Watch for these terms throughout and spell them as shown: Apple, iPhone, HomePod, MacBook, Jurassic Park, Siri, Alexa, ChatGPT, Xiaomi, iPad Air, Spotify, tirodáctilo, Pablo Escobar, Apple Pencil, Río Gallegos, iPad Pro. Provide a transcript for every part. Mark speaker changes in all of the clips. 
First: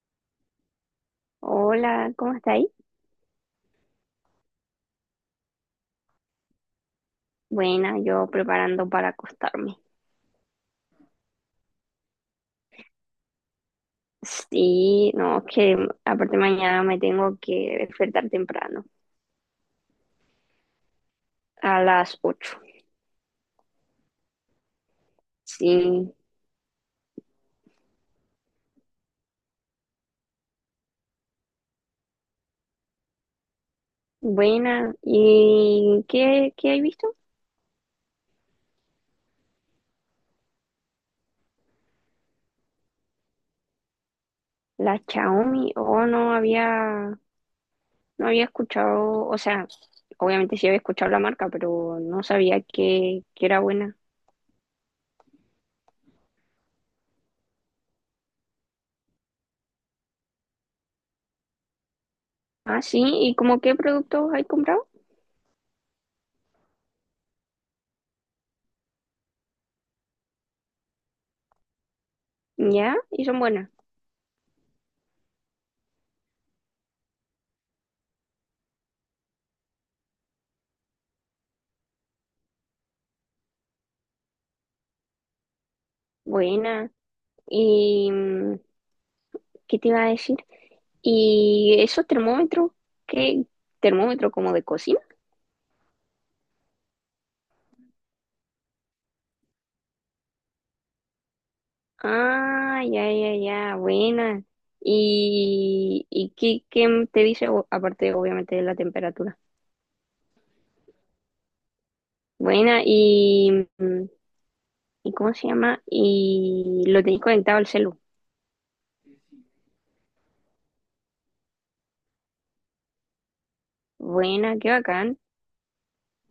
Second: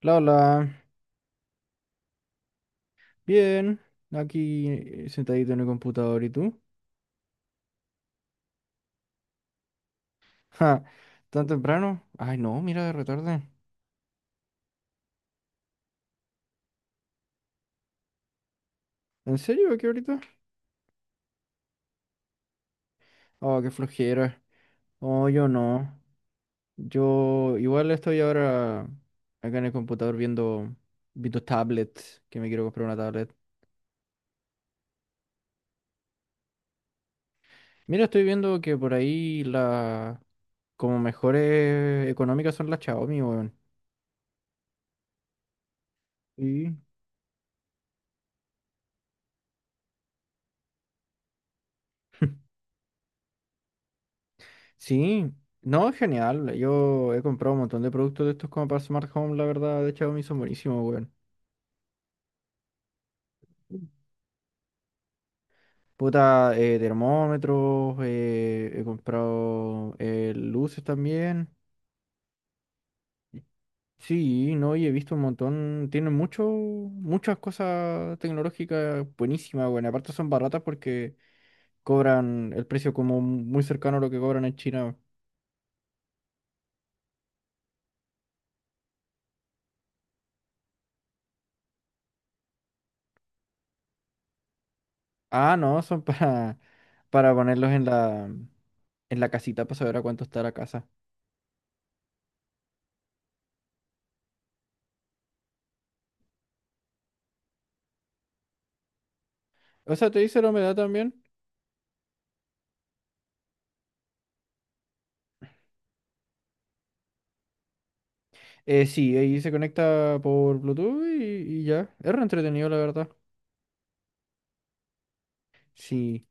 Speaker 1: Hola,
Speaker 2: Hola, ¿cómo estáis?
Speaker 1: bien, aquí sentadito en el computador, ¿y tú?
Speaker 2: Buena, yo preparando para acostarme.
Speaker 1: Ja, ¿tan temprano? Ay, no, mira, de retarde.
Speaker 2: Sí, no, es que aparte mañana me tengo que despertar temprano,
Speaker 1: ¿En serio? ¿Aquí ahorita?
Speaker 2: a las 8.
Speaker 1: Oh, qué flojera. Oh, yo no.
Speaker 2: Sí,
Speaker 1: Yo igual estoy ahora acá en el computador viendo tablets, que me quiero comprar una tablet.
Speaker 2: buena. ¿Y qué hay visto?
Speaker 1: Mira, estoy viendo que por ahí como mejores económicas son las Xiaomi, weón.
Speaker 2: La Xiaomi, oh,
Speaker 1: Sí.
Speaker 2: no había escuchado, o sea, obviamente sí había escuchado la marca, pero no sabía que era buena.
Speaker 1: Sí, no, es genial. Yo he comprado un montón de productos de estos como para Smart Home, la verdad, de Xiaomi son buenísimos, weón.
Speaker 2: Ah, sí, ¿y como qué productos hay comprado?
Speaker 1: Puta, termómetros, he comprado luces también.
Speaker 2: Ya, y son buenas.
Speaker 1: Sí, no, y he visto un montón, tienen muchas cosas tecnológicas buenísimas, weón. Aparte son baratas porque cobran el precio como muy cercano a lo que cobran en China.
Speaker 2: Buena. ¿Y qué te iba a decir? ¿Y eso termómetro? ¿Qué termómetro como de cocina?
Speaker 1: Ah, no, son para ponerlos en la casita para saber a cuánto está la casa.
Speaker 2: Ah, ya, ya, ya, buena. Y qué te dice aparte obviamente de la temperatura?
Speaker 1: O sea, te dice la humedad también.
Speaker 2: Buena, y, ¿y cómo se llama? Y lo tenés conectado al celu.
Speaker 1: Sí, ahí se conecta por Bluetooth y ya. Es re entretenido, la verdad.
Speaker 2: Buena, qué bacán.
Speaker 1: Sí.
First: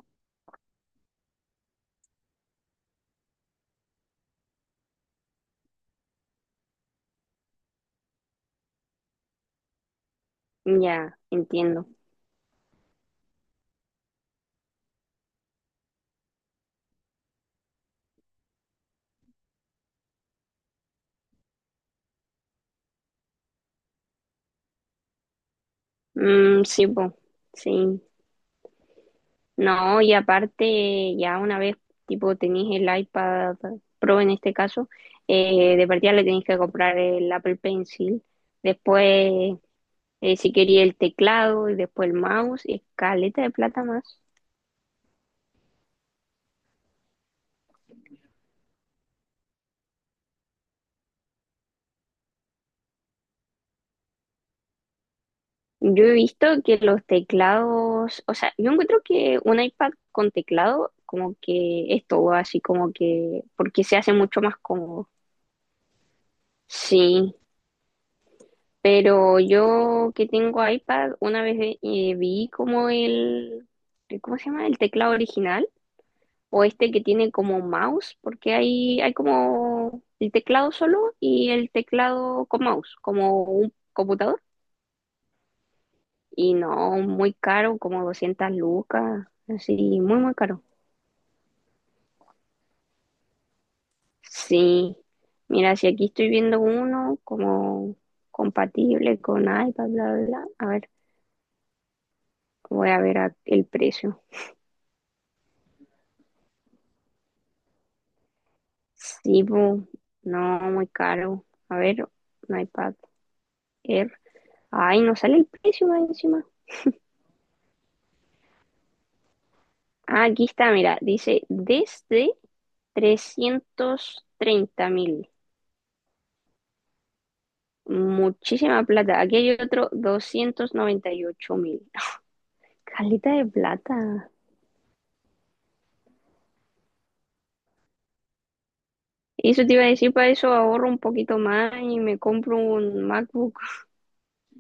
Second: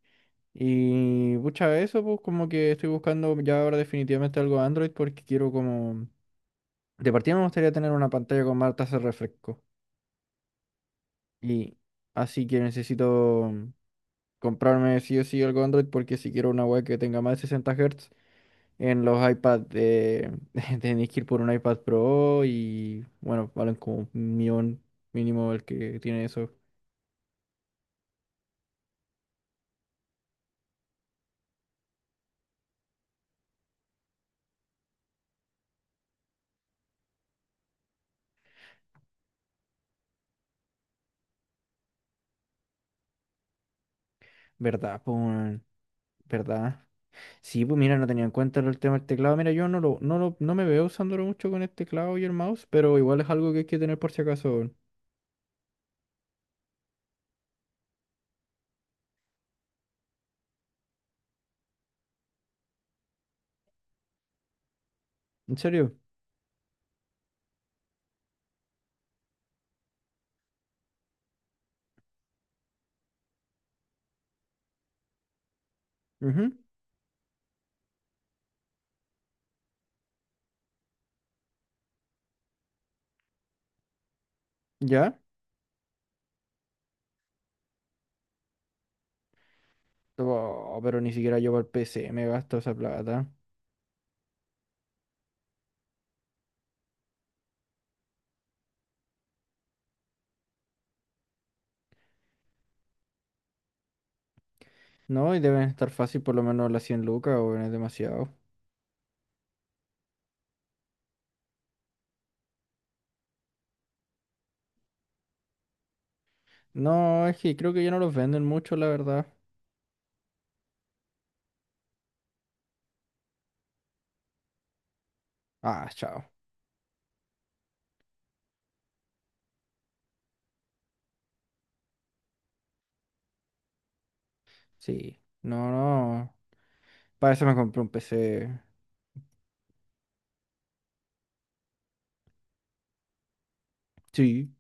Speaker 1: Y pucha, eso, pues como que estoy buscando ya ahora definitivamente algo Android porque quiero como... De partida me gustaría tener una pantalla con más tasa de refresco.
Speaker 2: Ya,
Speaker 1: Y
Speaker 2: entiendo.
Speaker 1: así que necesito comprarme sí o sí algo Android porque si quiero una web que tenga más de 60 Hz. En los iPads tenéis que ir por un iPad Pro y bueno, valen como 1 millón mínimo el que tiene eso.
Speaker 2: Mm, sí, po, sí. No, y aparte, ya una vez, tipo, tenéis el iPad Pro en este caso, de partida le tenéis que comprar el Apple Pencil, después, si quería el teclado y después el mouse, y caleta de plata más.
Speaker 1: ¿Verdad? ¿Pues, weón? ¿Verdad? Sí, pues mira, no tenía en cuenta el tema del teclado. Mira, yo no me veo usándolo mucho con el teclado y el mouse, pero igual es algo que hay que tener por si acaso, weón.
Speaker 2: Yo he visto que los teclados, o sea, yo encuentro que un iPad con teclado, como que es todo así, como que, porque se hace mucho más cómodo.
Speaker 1: ¿En serio?
Speaker 2: Sí, pero yo que tengo iPad, una vez vi como ¿cómo se llama? El teclado original
Speaker 1: Ujú.
Speaker 2: o este que tiene como mouse, porque hay como el teclado solo y el teclado con mouse, como un computador.
Speaker 1: ¿Ya?
Speaker 2: Y no, muy caro, como 200 lucas, así, muy caro.
Speaker 1: Oh, pero ni siquiera yo para el PC me gasto esa plata.
Speaker 2: Sí, mira, si aquí estoy viendo uno como compatible con iPad, bla, bla, bla. A ver, voy a ver el precio.
Speaker 1: No, y deben estar fácil por lo menos las 100 lucas, o es demasiado.
Speaker 2: Sí, bu, no, muy caro. A ver, un iPad Air. Ay, no sale el precio más encima.
Speaker 1: No, es que creo que ya no los venden mucho, la verdad.
Speaker 2: Ah, aquí está, mira, dice desde 330.000.
Speaker 1: Ah, chao.
Speaker 2: Muchísima plata. Aquí hay otro 298.000. Calita de plata.
Speaker 1: Sí. No, no. Para eso me compré un PC.
Speaker 2: Eso te iba a decir, para eso ahorro un poquito más y me compro un MacBook.
Speaker 1: Sí,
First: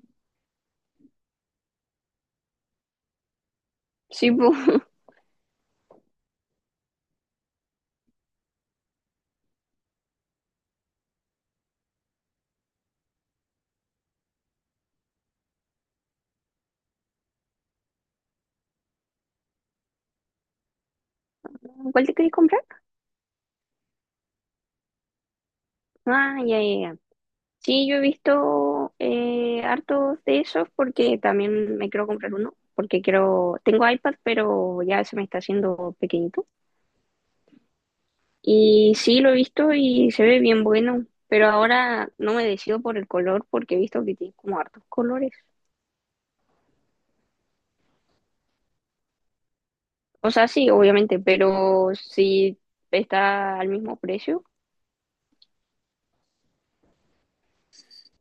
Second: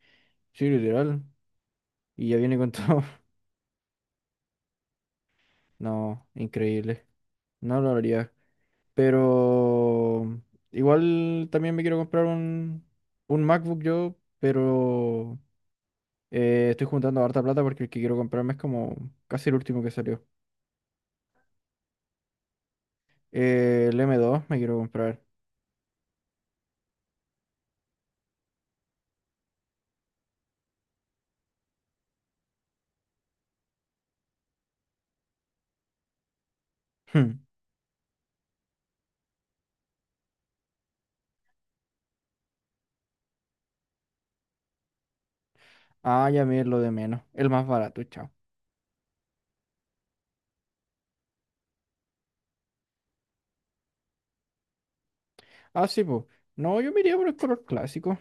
Speaker 1: sí, literal. Y ya viene con todo.
Speaker 2: Sí, bu.
Speaker 1: No, increíble. No lo haría. Pero igual también me quiero comprar un, MacBook yo, pero estoy juntando harta plata porque el que quiero comprarme es como casi el último que salió.
Speaker 2: ¿Cuál te querés comprar?
Speaker 1: El M2 me quiero comprar.
Speaker 2: Ah, ya, ya, ya. Sí, yo he visto hartos de esos porque también me quiero comprar uno, porque quiero, tengo iPad, pero ya se me está haciendo pequeñito.
Speaker 1: Hmm.
Speaker 2: Y sí, lo he visto y se ve bien bueno, pero ahora no me decido por el color porque he visto que tiene como hartos colores.
Speaker 1: Ah, ya me es lo de menos. El más barato, chao.
Speaker 2: O sea, sí, obviamente, pero si está al mismo precio,
Speaker 1: Ah, sí, pues. No, yo me iría por el color clásico.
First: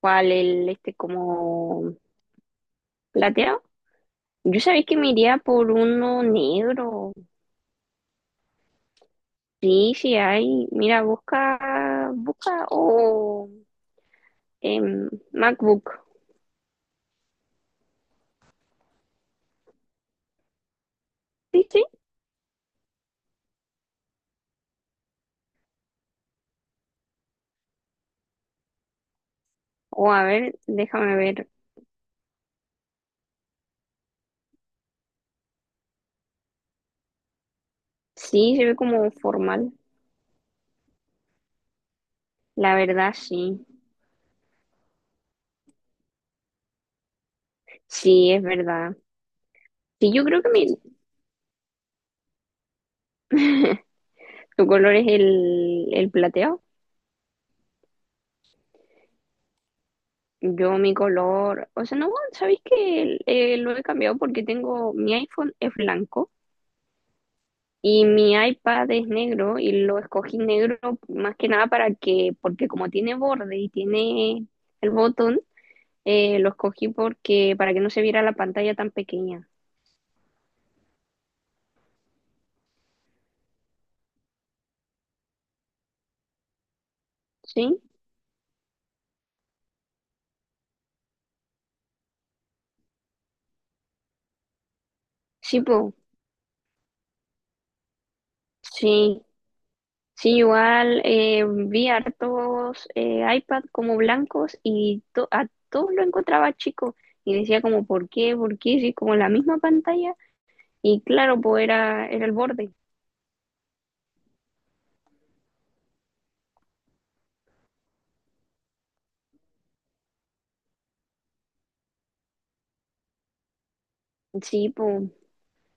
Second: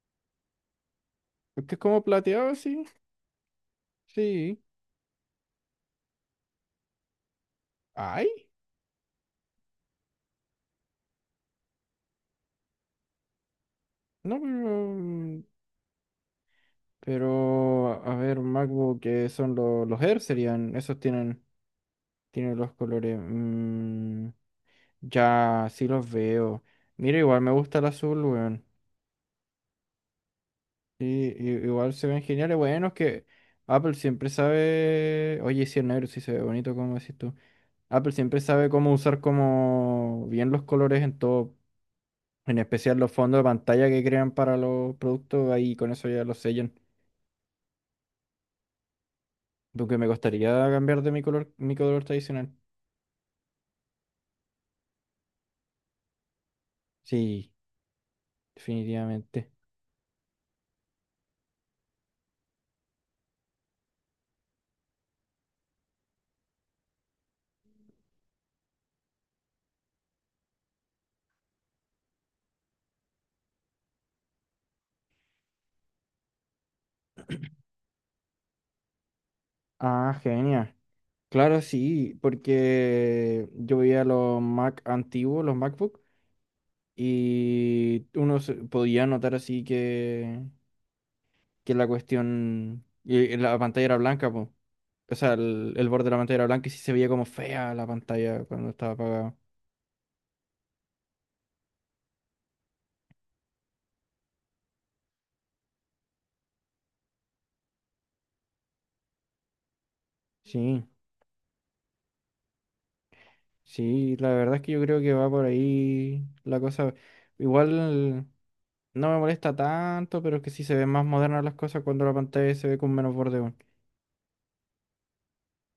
Speaker 2: ¿cuál el este
Speaker 1: Porque es
Speaker 2: como
Speaker 1: como plateado, sí.
Speaker 2: plateado? Yo
Speaker 1: Sí.
Speaker 2: sabéis que me iría por uno negro.
Speaker 1: Ay.
Speaker 2: Sí, sí hay. Mira, busca o
Speaker 1: No, pero.
Speaker 2: MacBook.
Speaker 1: Pero, a ver, MacBook, que son los Air serían. Esos tienen,
Speaker 2: Sí, sí.
Speaker 1: tienen los colores. Ya, sí los veo. Mira, igual me gusta el azul, weón.
Speaker 2: O a ver, déjame
Speaker 1: Sí,
Speaker 2: ver.
Speaker 1: igual se ven geniales. Bueno, es que Apple siempre sabe. Oye, sí, el negro sí se ve bonito, como decís tú. Apple siempre
Speaker 2: Sí, se
Speaker 1: sabe
Speaker 2: ve
Speaker 1: cómo
Speaker 2: como
Speaker 1: usar
Speaker 2: formal.
Speaker 1: como bien los colores en todo. En
Speaker 2: La
Speaker 1: especial los
Speaker 2: verdad,
Speaker 1: fondos de
Speaker 2: sí.
Speaker 1: pantalla que crean para los productos, ahí con eso ya los sellan.
Speaker 2: Sí, es verdad.
Speaker 1: Aunque me
Speaker 2: Sí, yo creo que
Speaker 1: costaría cambiar de mi color tradicional.
Speaker 2: tu color es el plateado.
Speaker 1: Sí, definitivamente.
Speaker 2: Yo mi color, o sea, no, ¿sabéis que lo he cambiado porque tengo, mi iPhone es blanco? Y mi iPad es negro y lo escogí negro más que nada para que, porque como tiene borde y tiene el botón, lo escogí porque para que no se viera la pantalla tan pequeña.
Speaker 1: Ah, genial. Claro, sí, porque yo veía los Mac antiguos, los MacBook,
Speaker 2: ¿Sí?
Speaker 1: y uno podía notar así que la cuestión, y la pantalla era blanca, po. O sea,
Speaker 2: Sí,
Speaker 1: el
Speaker 2: po.
Speaker 1: borde de la pantalla era blanco y sí se veía como fea la pantalla cuando estaba
Speaker 2: Sí.
Speaker 1: apagada.
Speaker 2: Sí, igual vi hartos iPad como blancos y a todos lo encontraba chico y decía como, ¿por qué? ¿Por qué? Sí, como la misma pantalla
Speaker 1: Sí.
Speaker 2: y claro, pues era el borde.
Speaker 1: Sí, la verdad es que yo creo que va por ahí la cosa. Igual no me molesta tanto, pero es que sí se ven más modernas las cosas cuando la pantalla se ve con menos borde, weón.
Speaker 2: Sí, po.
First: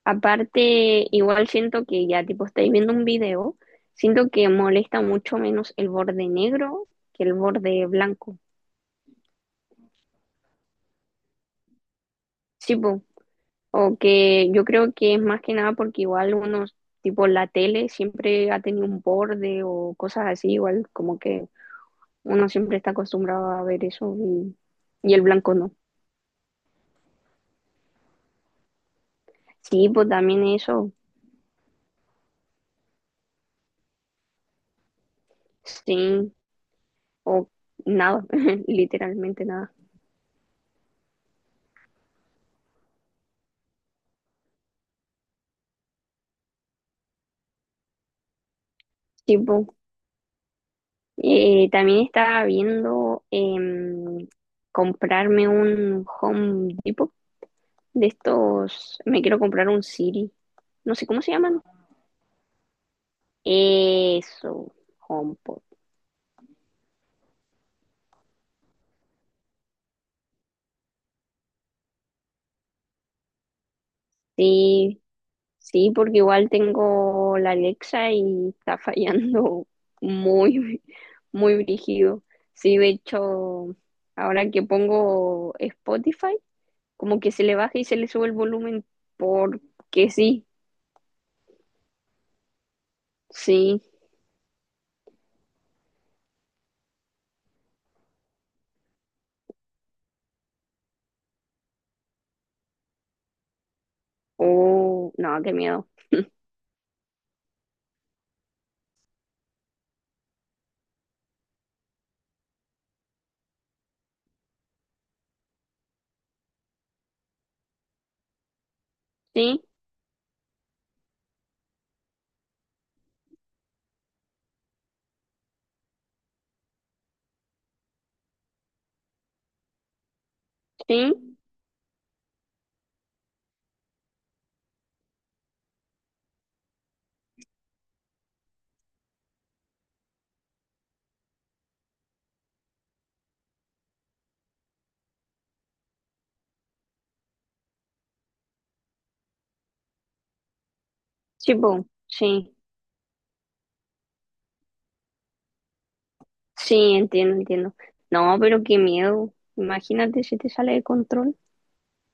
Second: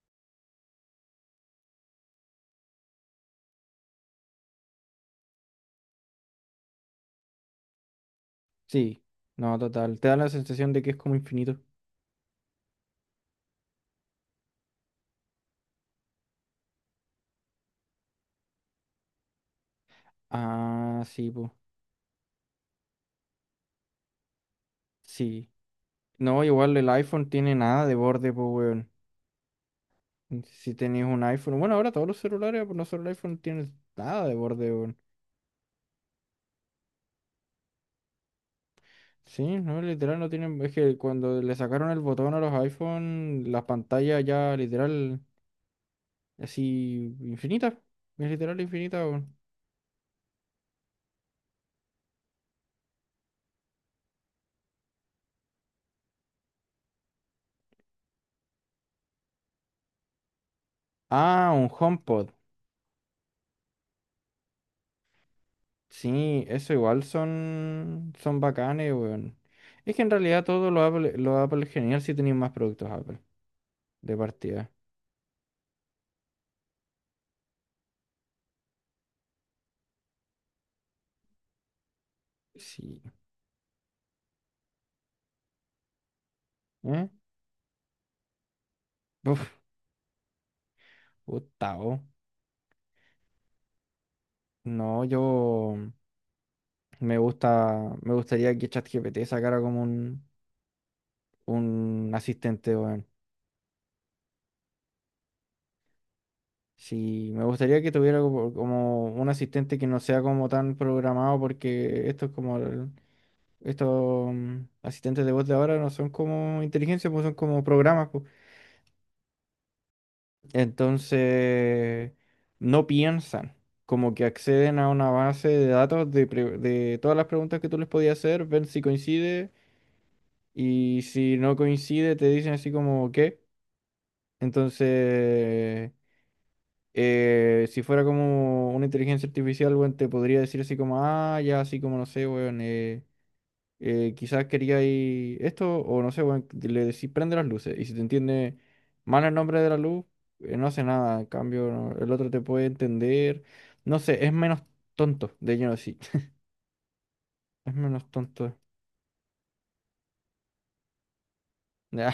Speaker 2: Aparte, igual siento que ya tipo estáis viendo un video, siento que molesta mucho menos el borde negro que el borde blanco.
Speaker 1: Sí, no, total. Te da la sensación de que es como infinito.
Speaker 2: Sí, po. O que yo creo que es más que nada porque igual unos, tipo la tele siempre ha tenido un borde o cosas así, igual
Speaker 1: Ah,
Speaker 2: como
Speaker 1: sí,
Speaker 2: que
Speaker 1: pues.
Speaker 2: uno siempre está acostumbrado a ver eso y el
Speaker 1: Sí.
Speaker 2: blanco no.
Speaker 1: No, igual el iPhone tiene nada de borde, pues, weón.
Speaker 2: Sí, pues también
Speaker 1: Si
Speaker 2: eso,
Speaker 1: tenés un iPhone. Bueno, ahora todos los celulares, pues no solo el iPhone, tienen nada de borde, weón.
Speaker 2: sí, o nada,
Speaker 1: Sí,
Speaker 2: literalmente nada.
Speaker 1: no, literal no tienen. Es que cuando le sacaron el botón a los iPhone, las pantallas ya literal. Así, infinita. Es literal infinita, weón.
Speaker 2: Sí, po. También estaba viendo comprarme un Home Depot de estos. Me quiero comprar un Siri. No sé cómo se
Speaker 1: Ah,
Speaker 2: llaman.
Speaker 1: un HomePod.
Speaker 2: Eso, HomePod.
Speaker 1: Sí, eso igual son bacanes, weón. Es que en realidad todo lo Apple es genial si tenéis más productos Apple de partida.
Speaker 2: Sí, sí, porque igual tengo la Alexa y está fallando muy, muy brígido. Sí, de
Speaker 1: Sí.
Speaker 2: hecho, ahora que pongo Spotify,
Speaker 1: ¿Eh?
Speaker 2: como que se le baja y se le sube el volumen
Speaker 1: Uf,
Speaker 2: porque sí.
Speaker 1: Gustavo.
Speaker 2: Sí,
Speaker 1: No, yo me gustaría que ChatGPT sacara como un, asistente, weón.
Speaker 2: oh, no, qué miedo.
Speaker 1: Sí, me gustaría que tuviera como un asistente que no sea como tan programado porque esto es como Estos asistentes de voz de ahora no son como inteligencia, pues son como programas, pues.
Speaker 2: Sí,
Speaker 1: Entonces, no piensan, como que acceden a una base de datos de todas las preguntas que tú les podías hacer, ven si coincide y
Speaker 2: sí,
Speaker 1: si no coincide te dicen así como qué. Entonces, si fuera como una inteligencia artificial, bueno, te podría decir así como, ah, ya, así como no sé, weón, quizás quería ir esto, o no sé, weón, le decís prende las luces. Y si te entiende mal el nombre de la luz, no hace nada. En
Speaker 2: sí,
Speaker 1: cambio,
Speaker 2: po,
Speaker 1: no, el otro te
Speaker 2: sí,
Speaker 1: puede entender. No sé, es menos tonto, de lleno sí.
Speaker 2: sí, entiendo,
Speaker 1: Es
Speaker 2: entiendo.
Speaker 1: menos
Speaker 2: No,
Speaker 1: tonto.
Speaker 2: pero qué miedo. Imagínate si te sale de control
Speaker 1: Ya,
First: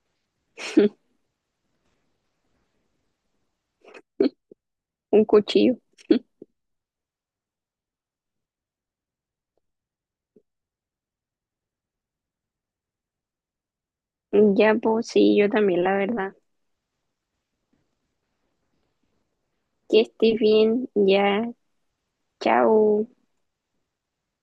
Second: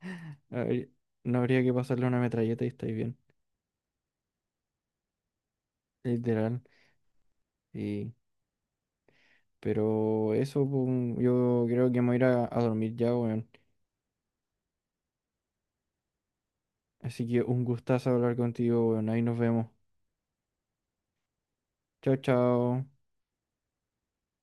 Speaker 1: habría- no habría que pasarle una metralleta y estáis bien.
Speaker 2: un cuchillo.
Speaker 1: Literal. Y, pero eso, pum, yo creo que me voy a ir a dormir ya, weón.
Speaker 2: Ya, pues sí, yo también, la verdad.
Speaker 1: Así que un gustazo hablar contigo, weón. Ahí nos vemos.
Speaker 2: Que estés bien, ya,
Speaker 1: Chao, chao.
Speaker 2: chao.